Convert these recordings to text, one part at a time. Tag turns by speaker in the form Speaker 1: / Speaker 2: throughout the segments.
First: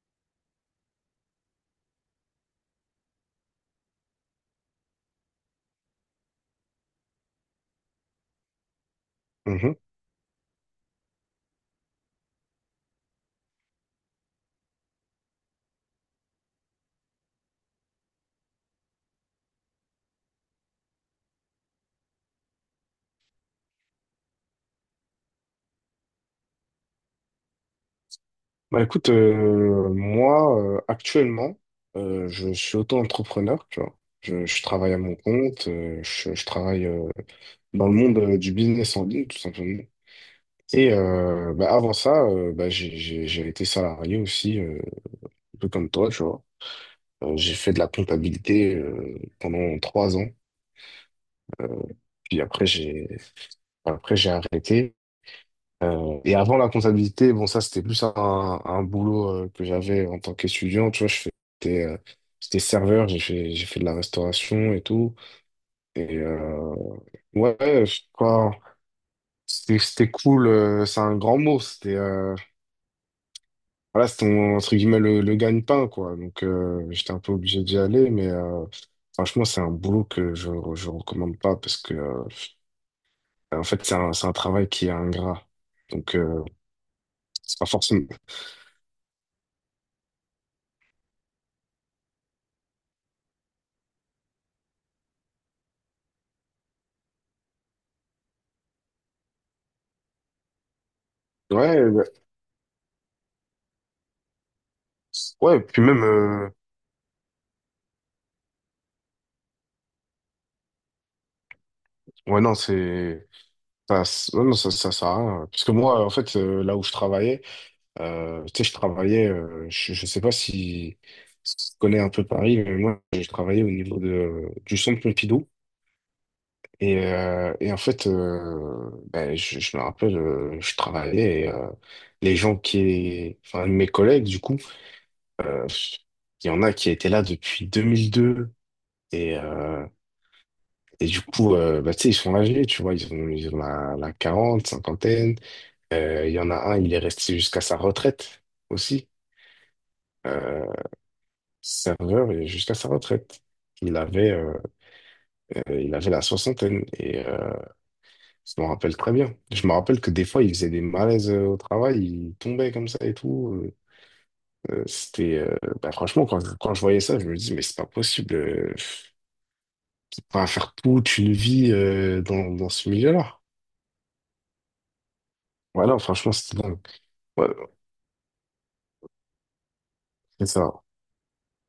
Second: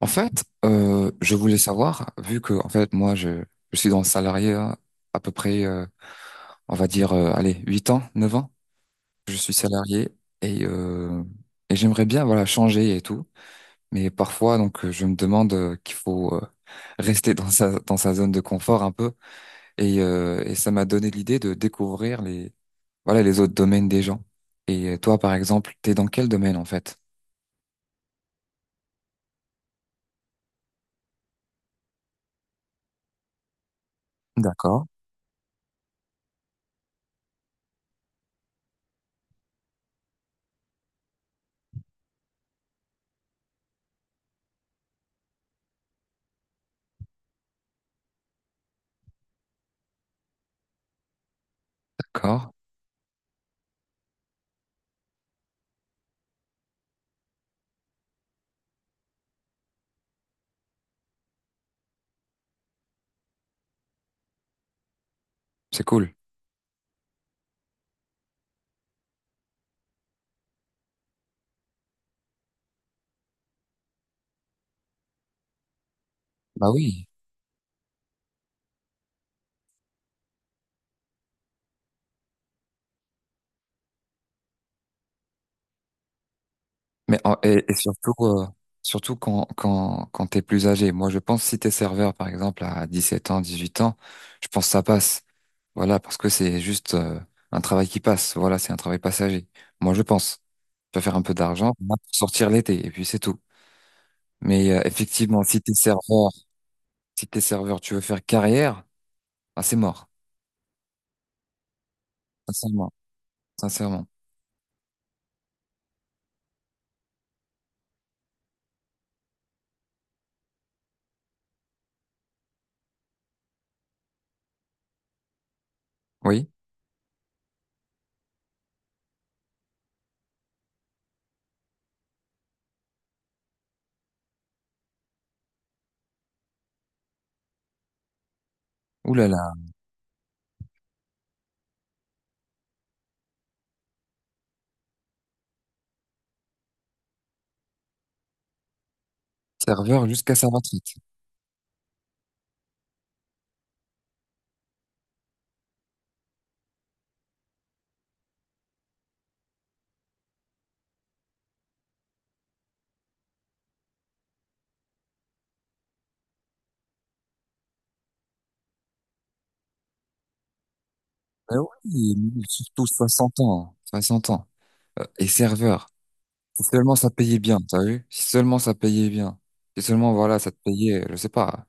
Speaker 1: En fait, je voulais savoir, vu que en fait moi je suis dans le salarié hein, à peu près, on va dire, allez, 8 ans, 9 ans, je suis
Speaker 2: Mhm.
Speaker 1: salarié et euh, et j'aimerais bien voilà changer et tout, mais parfois donc je me demande qu'il faut rester dans sa zone de confort un peu et ça m'a donné l'idée de découvrir les voilà les autres domaines des gens. Et toi par exemple, t'es dans quel domaine en fait?
Speaker 2: Moi actuellement, je suis auto-entrepreneur, tu vois. Je
Speaker 1: D'accord.
Speaker 2: travaille à mon compte, je travaille dans le monde du business en ligne, tout simplement. Et avant ça, j'ai été salarié aussi, un peu comme toi, tu vois. J'ai fait de la comptabilité pendant trois ans. Euh, puis
Speaker 1: D'accord,
Speaker 2: après j'ai arrêté. Et avant la comptabilité, bon, ça, c'était plus un boulot que j'avais en tant qu'étudiant. Tu vois, je faisais, j'étais serveur, j'ai fait de la restauration et tout.
Speaker 1: c'est cool.
Speaker 2: Et ouais, je crois, c'était cool. C'est un grand mot. C'était voilà, c'était entre guillemets le gagne-pain, quoi. Donc,
Speaker 1: Bah oui.
Speaker 2: j'étais un peu obligé d'y aller. Mais franchement, c'est un boulot que je recommande pas parce que, en fait, c'est c'est un travail qui est ingrat. Donc,
Speaker 1: Mais
Speaker 2: c'est
Speaker 1: et,
Speaker 2: pas
Speaker 1: et
Speaker 2: forcément.
Speaker 1: surtout, surtout quand t'es plus âgé. Moi, je pense si t'es serveur, par exemple, à 17 ans, 18 ans, je pense que ça passe. Voilà, parce que c'est juste un travail qui passe. Voilà, c'est un travail passager. Moi, je pense. Tu vas faire un peu d'argent
Speaker 2: Ouais,
Speaker 1: pour
Speaker 2: ouais.
Speaker 1: sortir l'été, et puis c'est tout. Mais effectivement,
Speaker 2: Ouais,
Speaker 1: si t'es
Speaker 2: puis même.
Speaker 1: serveur, si t'es serveur, tu veux faire carrière, ah, c'est mort.
Speaker 2: Ouais, non,
Speaker 1: Sincèrement.
Speaker 2: c'est. Ça,
Speaker 1: Sincèrement.
Speaker 2: ouais, non, ça sert à rien, hein. Parce que moi, en fait, là où je travaillais, tu sais, je travaillais, je sais pas si, si tu connais un peu Paris, mais moi, j'ai travaillé au niveau du centre Pompidou.
Speaker 1: Oui.
Speaker 2: Et, en fait, je me rappelle, je travaillais, les gens qui. Enfin, mes collègues, du coup, euh, il y en a qui étaient là depuis 2002.
Speaker 1: Ouh là
Speaker 2: Et,
Speaker 1: là.
Speaker 2: du coup, tu sais, ils sont âgés, tu vois, ils ont la 40, cinquantaine. Il y en a un, il est resté jusqu'à sa retraite aussi.
Speaker 1: Serveur jusqu'à sa
Speaker 2: Euh,
Speaker 1: retraite.
Speaker 2: Serveur et jusqu'à sa retraite. Il avait, euh, il avait la soixantaine et je m'en rappelle très bien. Je me rappelle que des fois, il faisait des malaises au travail, il tombait comme ça et tout. C'était, franchement, quand je voyais ça, je me dis, mais c'est pas possible. Faut pas faire toute une
Speaker 1: Ben
Speaker 2: vie
Speaker 1: oui,
Speaker 2: dans
Speaker 1: surtout
Speaker 2: ce
Speaker 1: 60
Speaker 2: milieu-là.
Speaker 1: ans. 60 ans. Et serveur.
Speaker 2: Voilà, franchement, c'était
Speaker 1: Si
Speaker 2: dingue.
Speaker 1: seulement ça payait
Speaker 2: Ouais,
Speaker 1: bien, t'as vu? Si seulement ça payait bien. Si seulement, voilà,
Speaker 2: c'est
Speaker 1: ça te
Speaker 2: ça.
Speaker 1: payait, je sais pas,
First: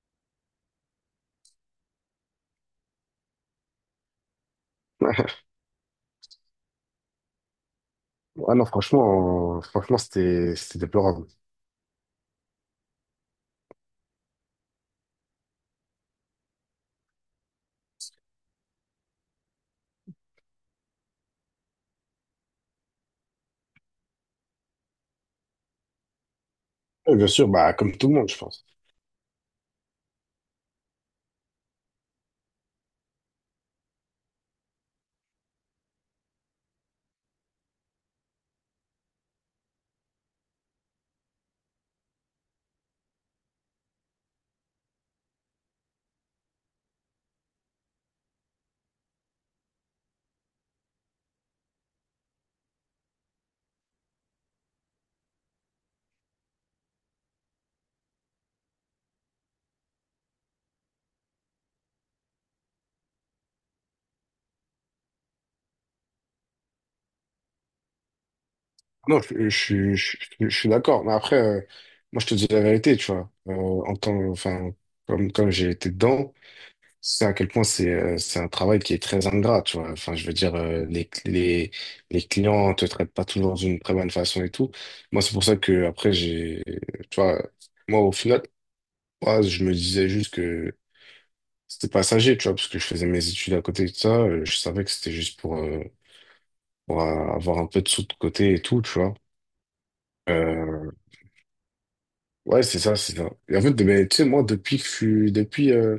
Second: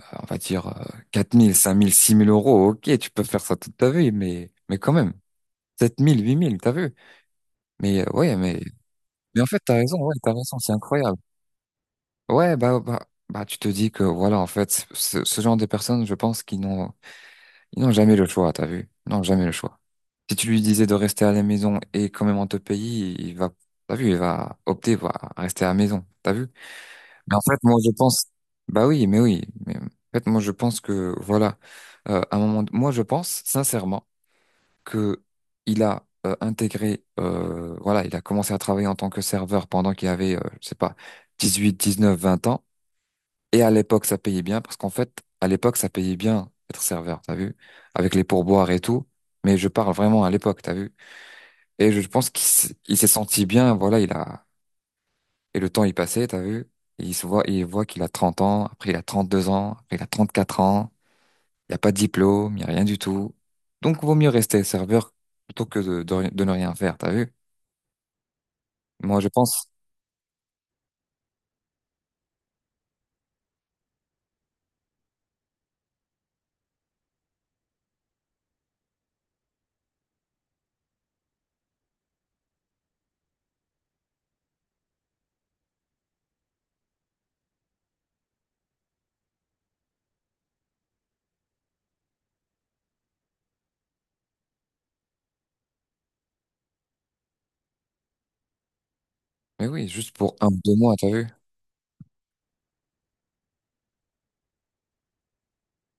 Speaker 1: on va dire 4 000, 5 000, 6 000 euros, ok, tu peux faire ça toute ta vie, mais quand même, 7 000, 8 000, t'as vu? Mais ouais,
Speaker 2: Ouais,
Speaker 1: mais,
Speaker 2: non,
Speaker 1: mais en fait, t'as raison,
Speaker 2: franchement,
Speaker 1: ouais, t'as
Speaker 2: c'était,
Speaker 1: raison, c'est
Speaker 2: c'était
Speaker 1: incroyable.
Speaker 2: déplorable.
Speaker 1: Ouais, bah, tu te dis que, voilà, en fait, ce genre de personnes, je pense qu'ils n'ont jamais le choix, t'as vu? Ils n'ont jamais le choix. Si tu lui disais de rester à la maison et quand même on te paye, il va, t'as vu, il va opter pour rester à la maison, t'as vu?
Speaker 2: Oui, bien
Speaker 1: Mais en
Speaker 2: sûr,
Speaker 1: fait,
Speaker 2: bah,
Speaker 1: moi, je
Speaker 2: comme tout le
Speaker 1: pense,
Speaker 2: monde, je pense.
Speaker 1: bah oui, mais en fait, moi, je pense que, voilà, à un moment, moi, je pense sincèrement que il a intégré, voilà, il a commencé à travailler en tant que serveur pendant qu'il avait, je sais pas, 18, 19, 20 ans. Et à l'époque, ça payait bien parce qu'en fait, à l'époque, ça payait bien être serveur, t'as vu, avec les pourboires et tout. Mais je parle vraiment à l'époque, t'as vu. Et je pense qu'il s- il s'est senti bien, voilà, il a, et le temps, il passait, t'as vu? Et il se voit, il voit qu'il a 30 ans, après il a 32 ans, après il a 34 ans, il n'y a pas de diplôme, il n'y a rien du tout. Donc, vaut mieux rester serveur plutôt que de ne rien faire, t'as vu? Moi,
Speaker 2: Non,
Speaker 1: je pense,
Speaker 2: je suis d'accord. Mais après, moi, je te dis la vérité, tu vois. Enfin, comme j'ai été dedans, c'est à quel point c'est un travail qui est très ingrat, tu vois. Enfin, je veux dire, les clients te traitent pas toujours d'une très bonne façon et tout. Moi, c'est pour ça que, après, tu vois, moi, au final, moi, je me disais juste que c'était passager, tu vois, parce que je faisais mes études à côté de ça. Je savais que c'était juste pour, avoir un peu de sous de côté et tout, tu vois.
Speaker 1: mais oui, juste pour un ou deux
Speaker 2: Euh,
Speaker 1: mois, t'as vu?
Speaker 2: ouais, c'est ça, c'est ça. Et en fait, ben, tu sais, moi, depuis que je suis, depuis,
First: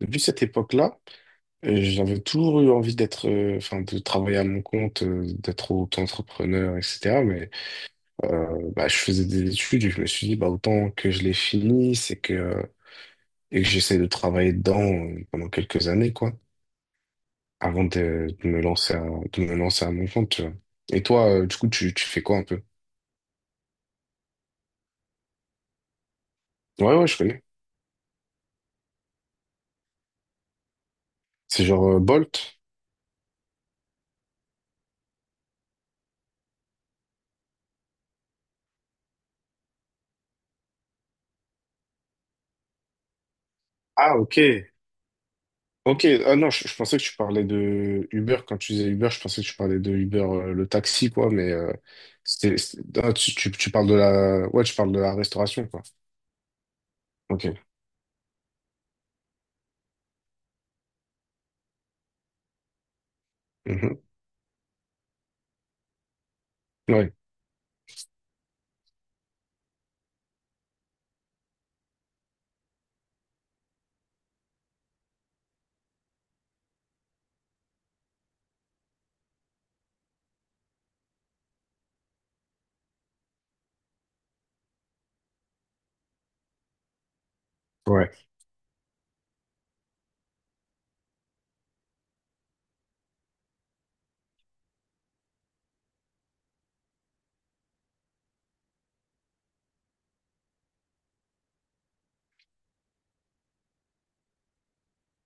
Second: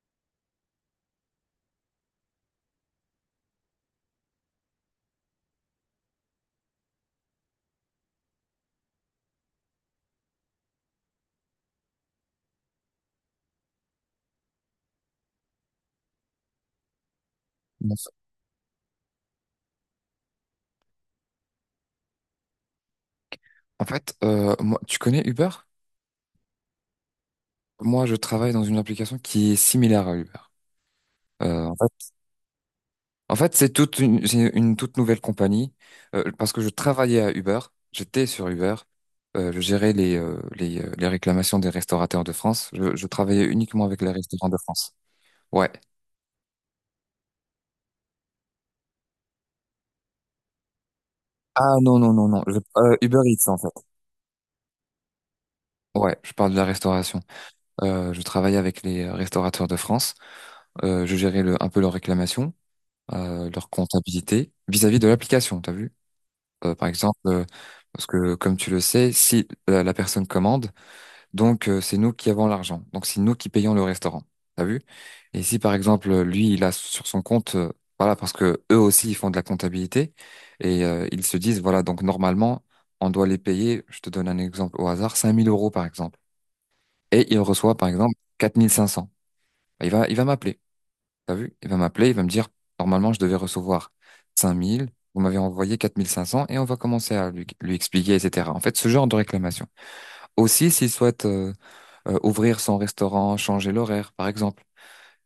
Speaker 2: depuis cette époque-là, j'avais toujours eu envie d'être, enfin, de travailler à mon compte, d'être auto-entrepreneur, etc. Mais je faisais des études et je me suis dit, bah, autant que je les finisse et que j'essaie de travailler dedans pendant quelques années, quoi, avant
Speaker 1: Bon,
Speaker 2: de me lancer à, de me lancer à mon compte, tu vois. Et toi, du coup, tu fais quoi un peu?
Speaker 1: en fait, moi, tu connais Uber?
Speaker 2: Ouais, ouais, je connais.
Speaker 1: Moi, je travaille dans une application qui est similaire à Uber. Euh,
Speaker 2: C'est
Speaker 1: en
Speaker 2: genre
Speaker 1: fait,
Speaker 2: Bolt.
Speaker 1: En fait, c'est une toute nouvelle compagnie parce que je travaillais à Uber, j'étais sur Uber, je gérais les réclamations des restaurateurs de France. Je travaillais uniquement avec les
Speaker 2: Ah, ok.
Speaker 1: restaurants de France. Ouais.
Speaker 2: Ok, ah non, je pensais que tu parlais de Uber. Quand tu disais Uber, je pensais que tu parlais de Uber, le taxi, quoi, mais
Speaker 1: Ah non, non, non, non.
Speaker 2: c'était, c'est- ah,
Speaker 1: Uber Eats en
Speaker 2: tu
Speaker 1: fait.
Speaker 2: parles de la... Ouais, tu parles de la restauration, quoi.
Speaker 1: Ouais, je parle de la restauration.
Speaker 2: Ok.
Speaker 1: Je travaillais avec les restaurateurs de France. Je gérais un peu leurs réclamations, leur
Speaker 2: Mhm.
Speaker 1: comptabilité vis-à-vis de l'application, t'as vu? Par
Speaker 2: Ouais,
Speaker 1: exemple, parce que comme tu le sais, si la personne commande, Donc, c'est nous qui avons l'argent. Donc, c'est nous qui payons le restaurant. T'as vu? Et si, par exemple, lui, il a sur son compte, voilà, parce que eux aussi, ils font de la comptabilité et ils se disent, voilà, donc normalement, on doit les payer, je te donne un exemple au hasard, 5 000 euros, par exemple. Et il reçoit, par
Speaker 2: ouais.
Speaker 1: exemple, 4 500. Il va m'appeler. T'as vu? Il va m'appeler, il va me dire, normalement, je devais recevoir cinq mille. Vous m'avez envoyé 4 500 et on va commencer à lui expliquer, etc. En fait, ce genre de réclamation. Aussi, s'il souhaite ouvrir son restaurant, changer l'horaire, par exemple.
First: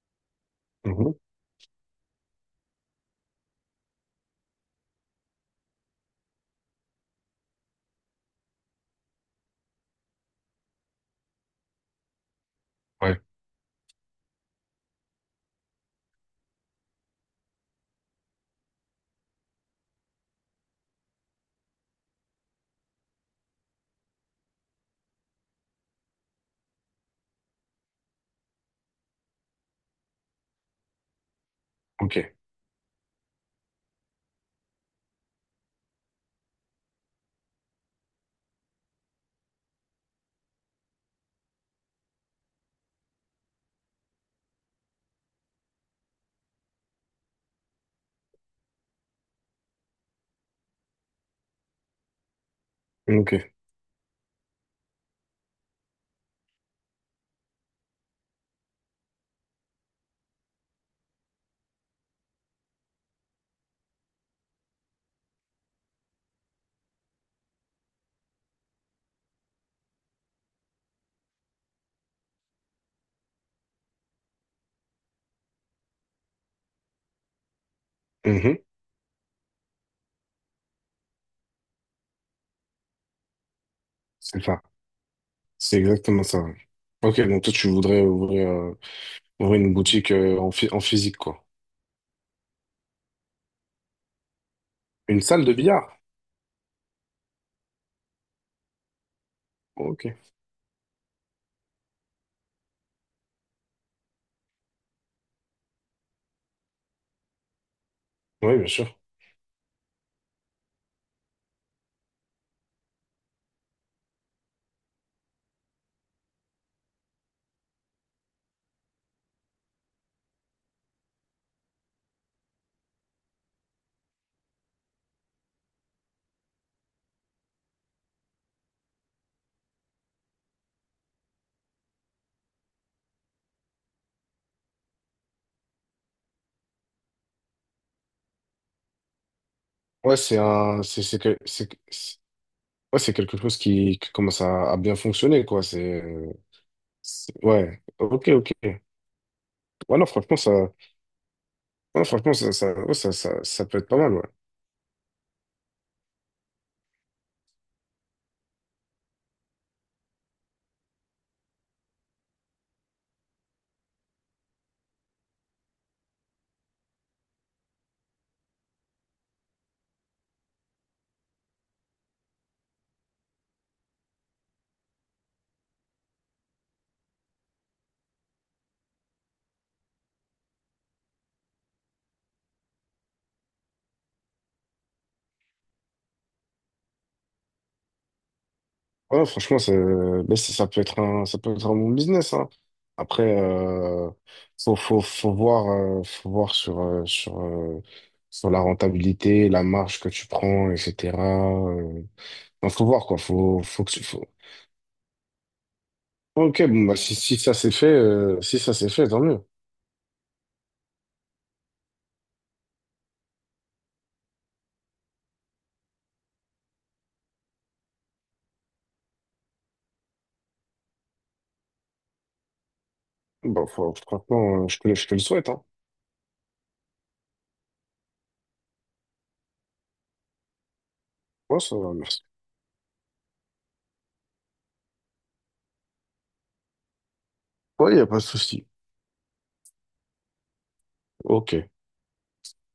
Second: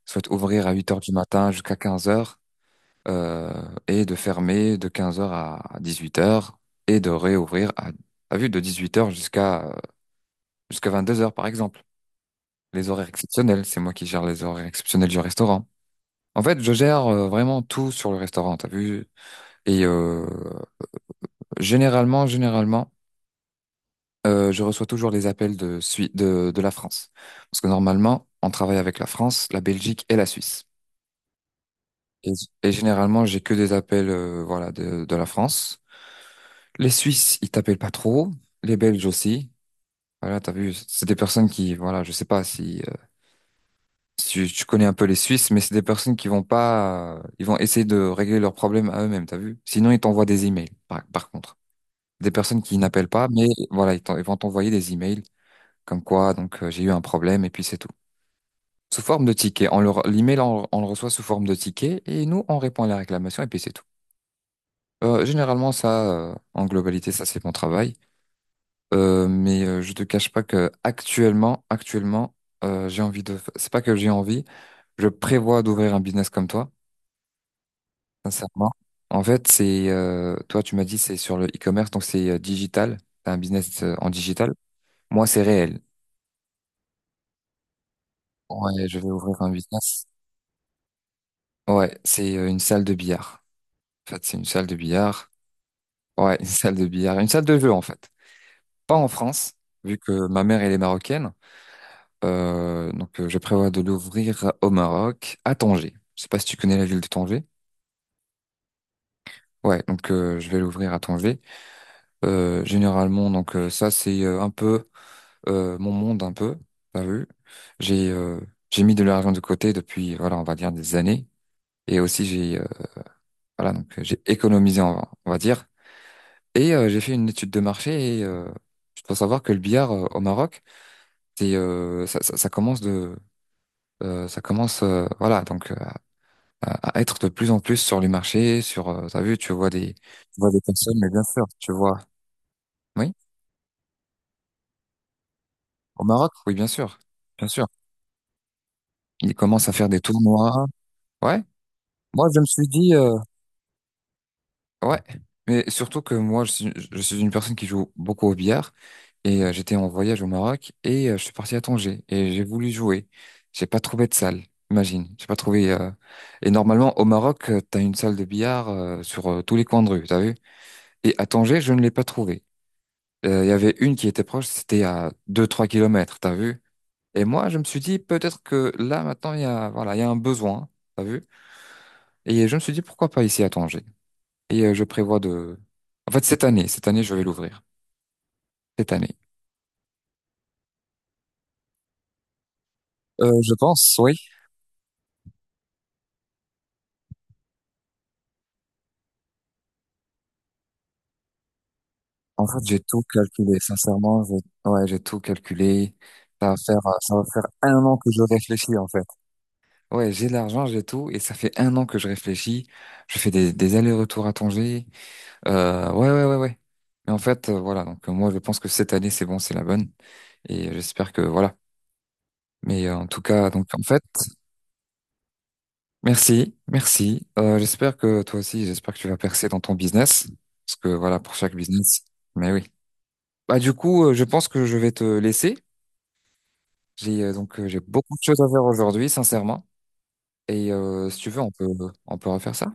Speaker 1: Soit ouvrir à 8 heures du
Speaker 2: Mhm.
Speaker 1: matin jusqu'à 15 heures euh, et de fermer de 15 heures à 18 heures et de réouvrir à vue de 18 heures jusqu'à 2 heures, par exemple. Les horaires
Speaker 2: Ouais,
Speaker 1: exceptionnels, c'est moi qui gère les horaires exceptionnels du restaurant. En fait, je gère vraiment tout sur le restaurant, t'as vu? Et généralement, je reçois toujours les appels de la France. Parce que normalement, on travaille avec la France, la Belgique et la Suisse.
Speaker 2: ok.
Speaker 1: Et, et généralement, j'ai que des appels, voilà, de la France. Les Suisses, ils t'appellent pas trop. Les Belges aussi. Voilà, t'as vu, c'est des personnes qui, voilà, je sais pas si tu connais un peu les Suisses, mais c'est des personnes qui vont pas, ils vont essayer de régler leurs problèmes à eux-mêmes, t'as vu? Sinon, ils t'envoient des emails, par contre. Des personnes qui n'appellent pas,
Speaker 2: Ok.
Speaker 1: mais voilà, ils vont t'envoyer des emails comme quoi, donc, j'ai eu un problème et puis c'est tout. Sous forme de ticket. On leur, l'email, on le reçoit sous forme de ticket et nous, on répond à la réclamation et puis c'est tout. Généralement, en globalité, ça c'est mon travail. Mais je te cache pas que actuellement, j'ai envie de. C'est pas que j'ai envie. Je prévois d'ouvrir un business comme toi,
Speaker 2: Mhm.
Speaker 1: sincèrement. En fait, c'est toi, tu m'as dit, c'est sur le e-commerce, donc c'est digital. C'est un business en
Speaker 2: C'est
Speaker 1: digital.
Speaker 2: ça.
Speaker 1: Moi, c'est
Speaker 2: C'est
Speaker 1: réel.
Speaker 2: exactement ça, ouais. Ok, donc toi, tu voudrais ouvrir,
Speaker 1: Ouais, je vais ouvrir un
Speaker 2: ouvrir une
Speaker 1: business.
Speaker 2: boutique en physique, quoi.
Speaker 1: Ouais, c'est une salle de billard. En fait, c'est une salle de
Speaker 2: Une
Speaker 1: billard.
Speaker 2: salle de billard?
Speaker 1: Ouais, une salle de billard, une salle de jeu en fait. Pas en France, vu
Speaker 2: Ok.
Speaker 1: que ma mère elle est marocaine. Donc, je prévois de l'ouvrir au Maroc, à Tanger. Je sais pas si tu connais la ville de Tanger.
Speaker 2: Oui, bien sûr.
Speaker 1: Ouais, donc je vais l'ouvrir à Tanger. Généralement, donc ça c'est un peu mon monde un peu. T'as vu? J'ai euh, j'ai mis de l'argent de côté depuis voilà on va dire des années et aussi j'ai voilà donc j'ai économisé on va dire et j'ai fait une étude de marché et je dois savoir que le billard au Maroc c'est ça commence voilà donc à être de plus en plus sur les marchés, sur, t'as vu, tu vois des,
Speaker 2: Ouais, c'est
Speaker 1: tu vois des
Speaker 2: un...
Speaker 1: personnes, mais
Speaker 2: C'est
Speaker 1: bien
Speaker 2: que...
Speaker 1: sûr, tu vois,
Speaker 2: c'est- Ouais,
Speaker 1: oui,
Speaker 2: c'est quelque chose qui commence à bien fonctionner, quoi.
Speaker 1: au Maroc,
Speaker 2: Euh,
Speaker 1: oui, bien sûr, bien sûr.
Speaker 2: Ouais, ok, ok.
Speaker 1: Ils commencent à faire
Speaker 2: Ouais,
Speaker 1: des
Speaker 2: non,
Speaker 1: tournois, ouais.
Speaker 2: ouais,
Speaker 1: Moi,
Speaker 2: franchement,
Speaker 1: je me suis dit,
Speaker 2: ouais, ça peut être pas mal, ouais.
Speaker 1: ouais, mais surtout que moi, je suis une personne qui joue beaucoup au billard et j'étais en voyage au Maroc et je suis parti à Tanger et j'ai voulu jouer. J'ai pas trouvé de salle, imagine, j'ai pas trouvé. Et normalement, au Maroc, t'as une salle de billard sur tous les coins de rue, t'as vu? Et à Tanger, je ne l'ai pas trouvé. Il y avait une qui était proche, c'était à deux-trois kilomètres, t'as vu? Et moi, je me suis dit, peut-être que là, maintenant, il y a, voilà, il y a un besoin, t'as vu? Et je me suis dit, pourquoi pas ici à Tanger? Et je prévois de... En fait, cette année, je vais l'ouvrir. Cette année.
Speaker 2: Ouais, non, franchement, ça peut être ça peut être un bon business, hein. Après,
Speaker 1: Je pense, oui.
Speaker 2: faut voir, euh, faut voir sur, euh, sur, euh, sur la rentabilité, la marge que tu prends, etc. Euh,
Speaker 1: En fait,
Speaker 2: non,
Speaker 1: j'ai
Speaker 2: faut
Speaker 1: tout
Speaker 2: voir, quoi.
Speaker 1: calculé, sincèrement.
Speaker 2: Faut...
Speaker 1: Ouais, j'ai tout calculé. Ça va
Speaker 2: Ok,
Speaker 1: faire,
Speaker 2: bon,
Speaker 1: euh,
Speaker 2: bah,
Speaker 1: ça
Speaker 2: si,
Speaker 1: va
Speaker 2: si
Speaker 1: faire
Speaker 2: ça s'est
Speaker 1: un
Speaker 2: fait,
Speaker 1: an que je réfléchis, en fait.
Speaker 2: tant mieux.
Speaker 1: Ouais, j'ai l'argent, j'ai tout, et ça fait un an que je réfléchis. Je fais des allers-retours à Tanger. Ouais, ouais, ouais, ouais. Mais en fait, voilà, donc moi je pense que cette année c'est bon, c'est la bonne. Et j'espère que voilà. Mais en tout cas, donc
Speaker 2: Bon,
Speaker 1: en fait,
Speaker 2: franchement, je te le souhaite, hein.
Speaker 1: merci, merci. J'espère que toi aussi, j'espère que tu vas percer dans ton business. Parce que voilà, pour chaque
Speaker 2: Ouais, ça va,
Speaker 1: business.
Speaker 2: merci.
Speaker 1: Mais oui. Bah du coup, je pense que je vais te laisser. J'ai donc j'ai
Speaker 2: Ouais, y a
Speaker 1: beaucoup
Speaker 2: pas de
Speaker 1: de choses à faire
Speaker 2: souci.
Speaker 1: aujourd'hui, sincèrement. Et si tu veux, on
Speaker 2: Ok.
Speaker 1: peut refaire ça.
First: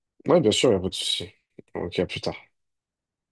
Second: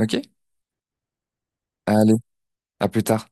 Speaker 1: Ok?
Speaker 2: Ouais, bien sûr, il n'y a pas de souci. Ok, à
Speaker 1: Allez,
Speaker 2: plus tard.
Speaker 1: à plus tard.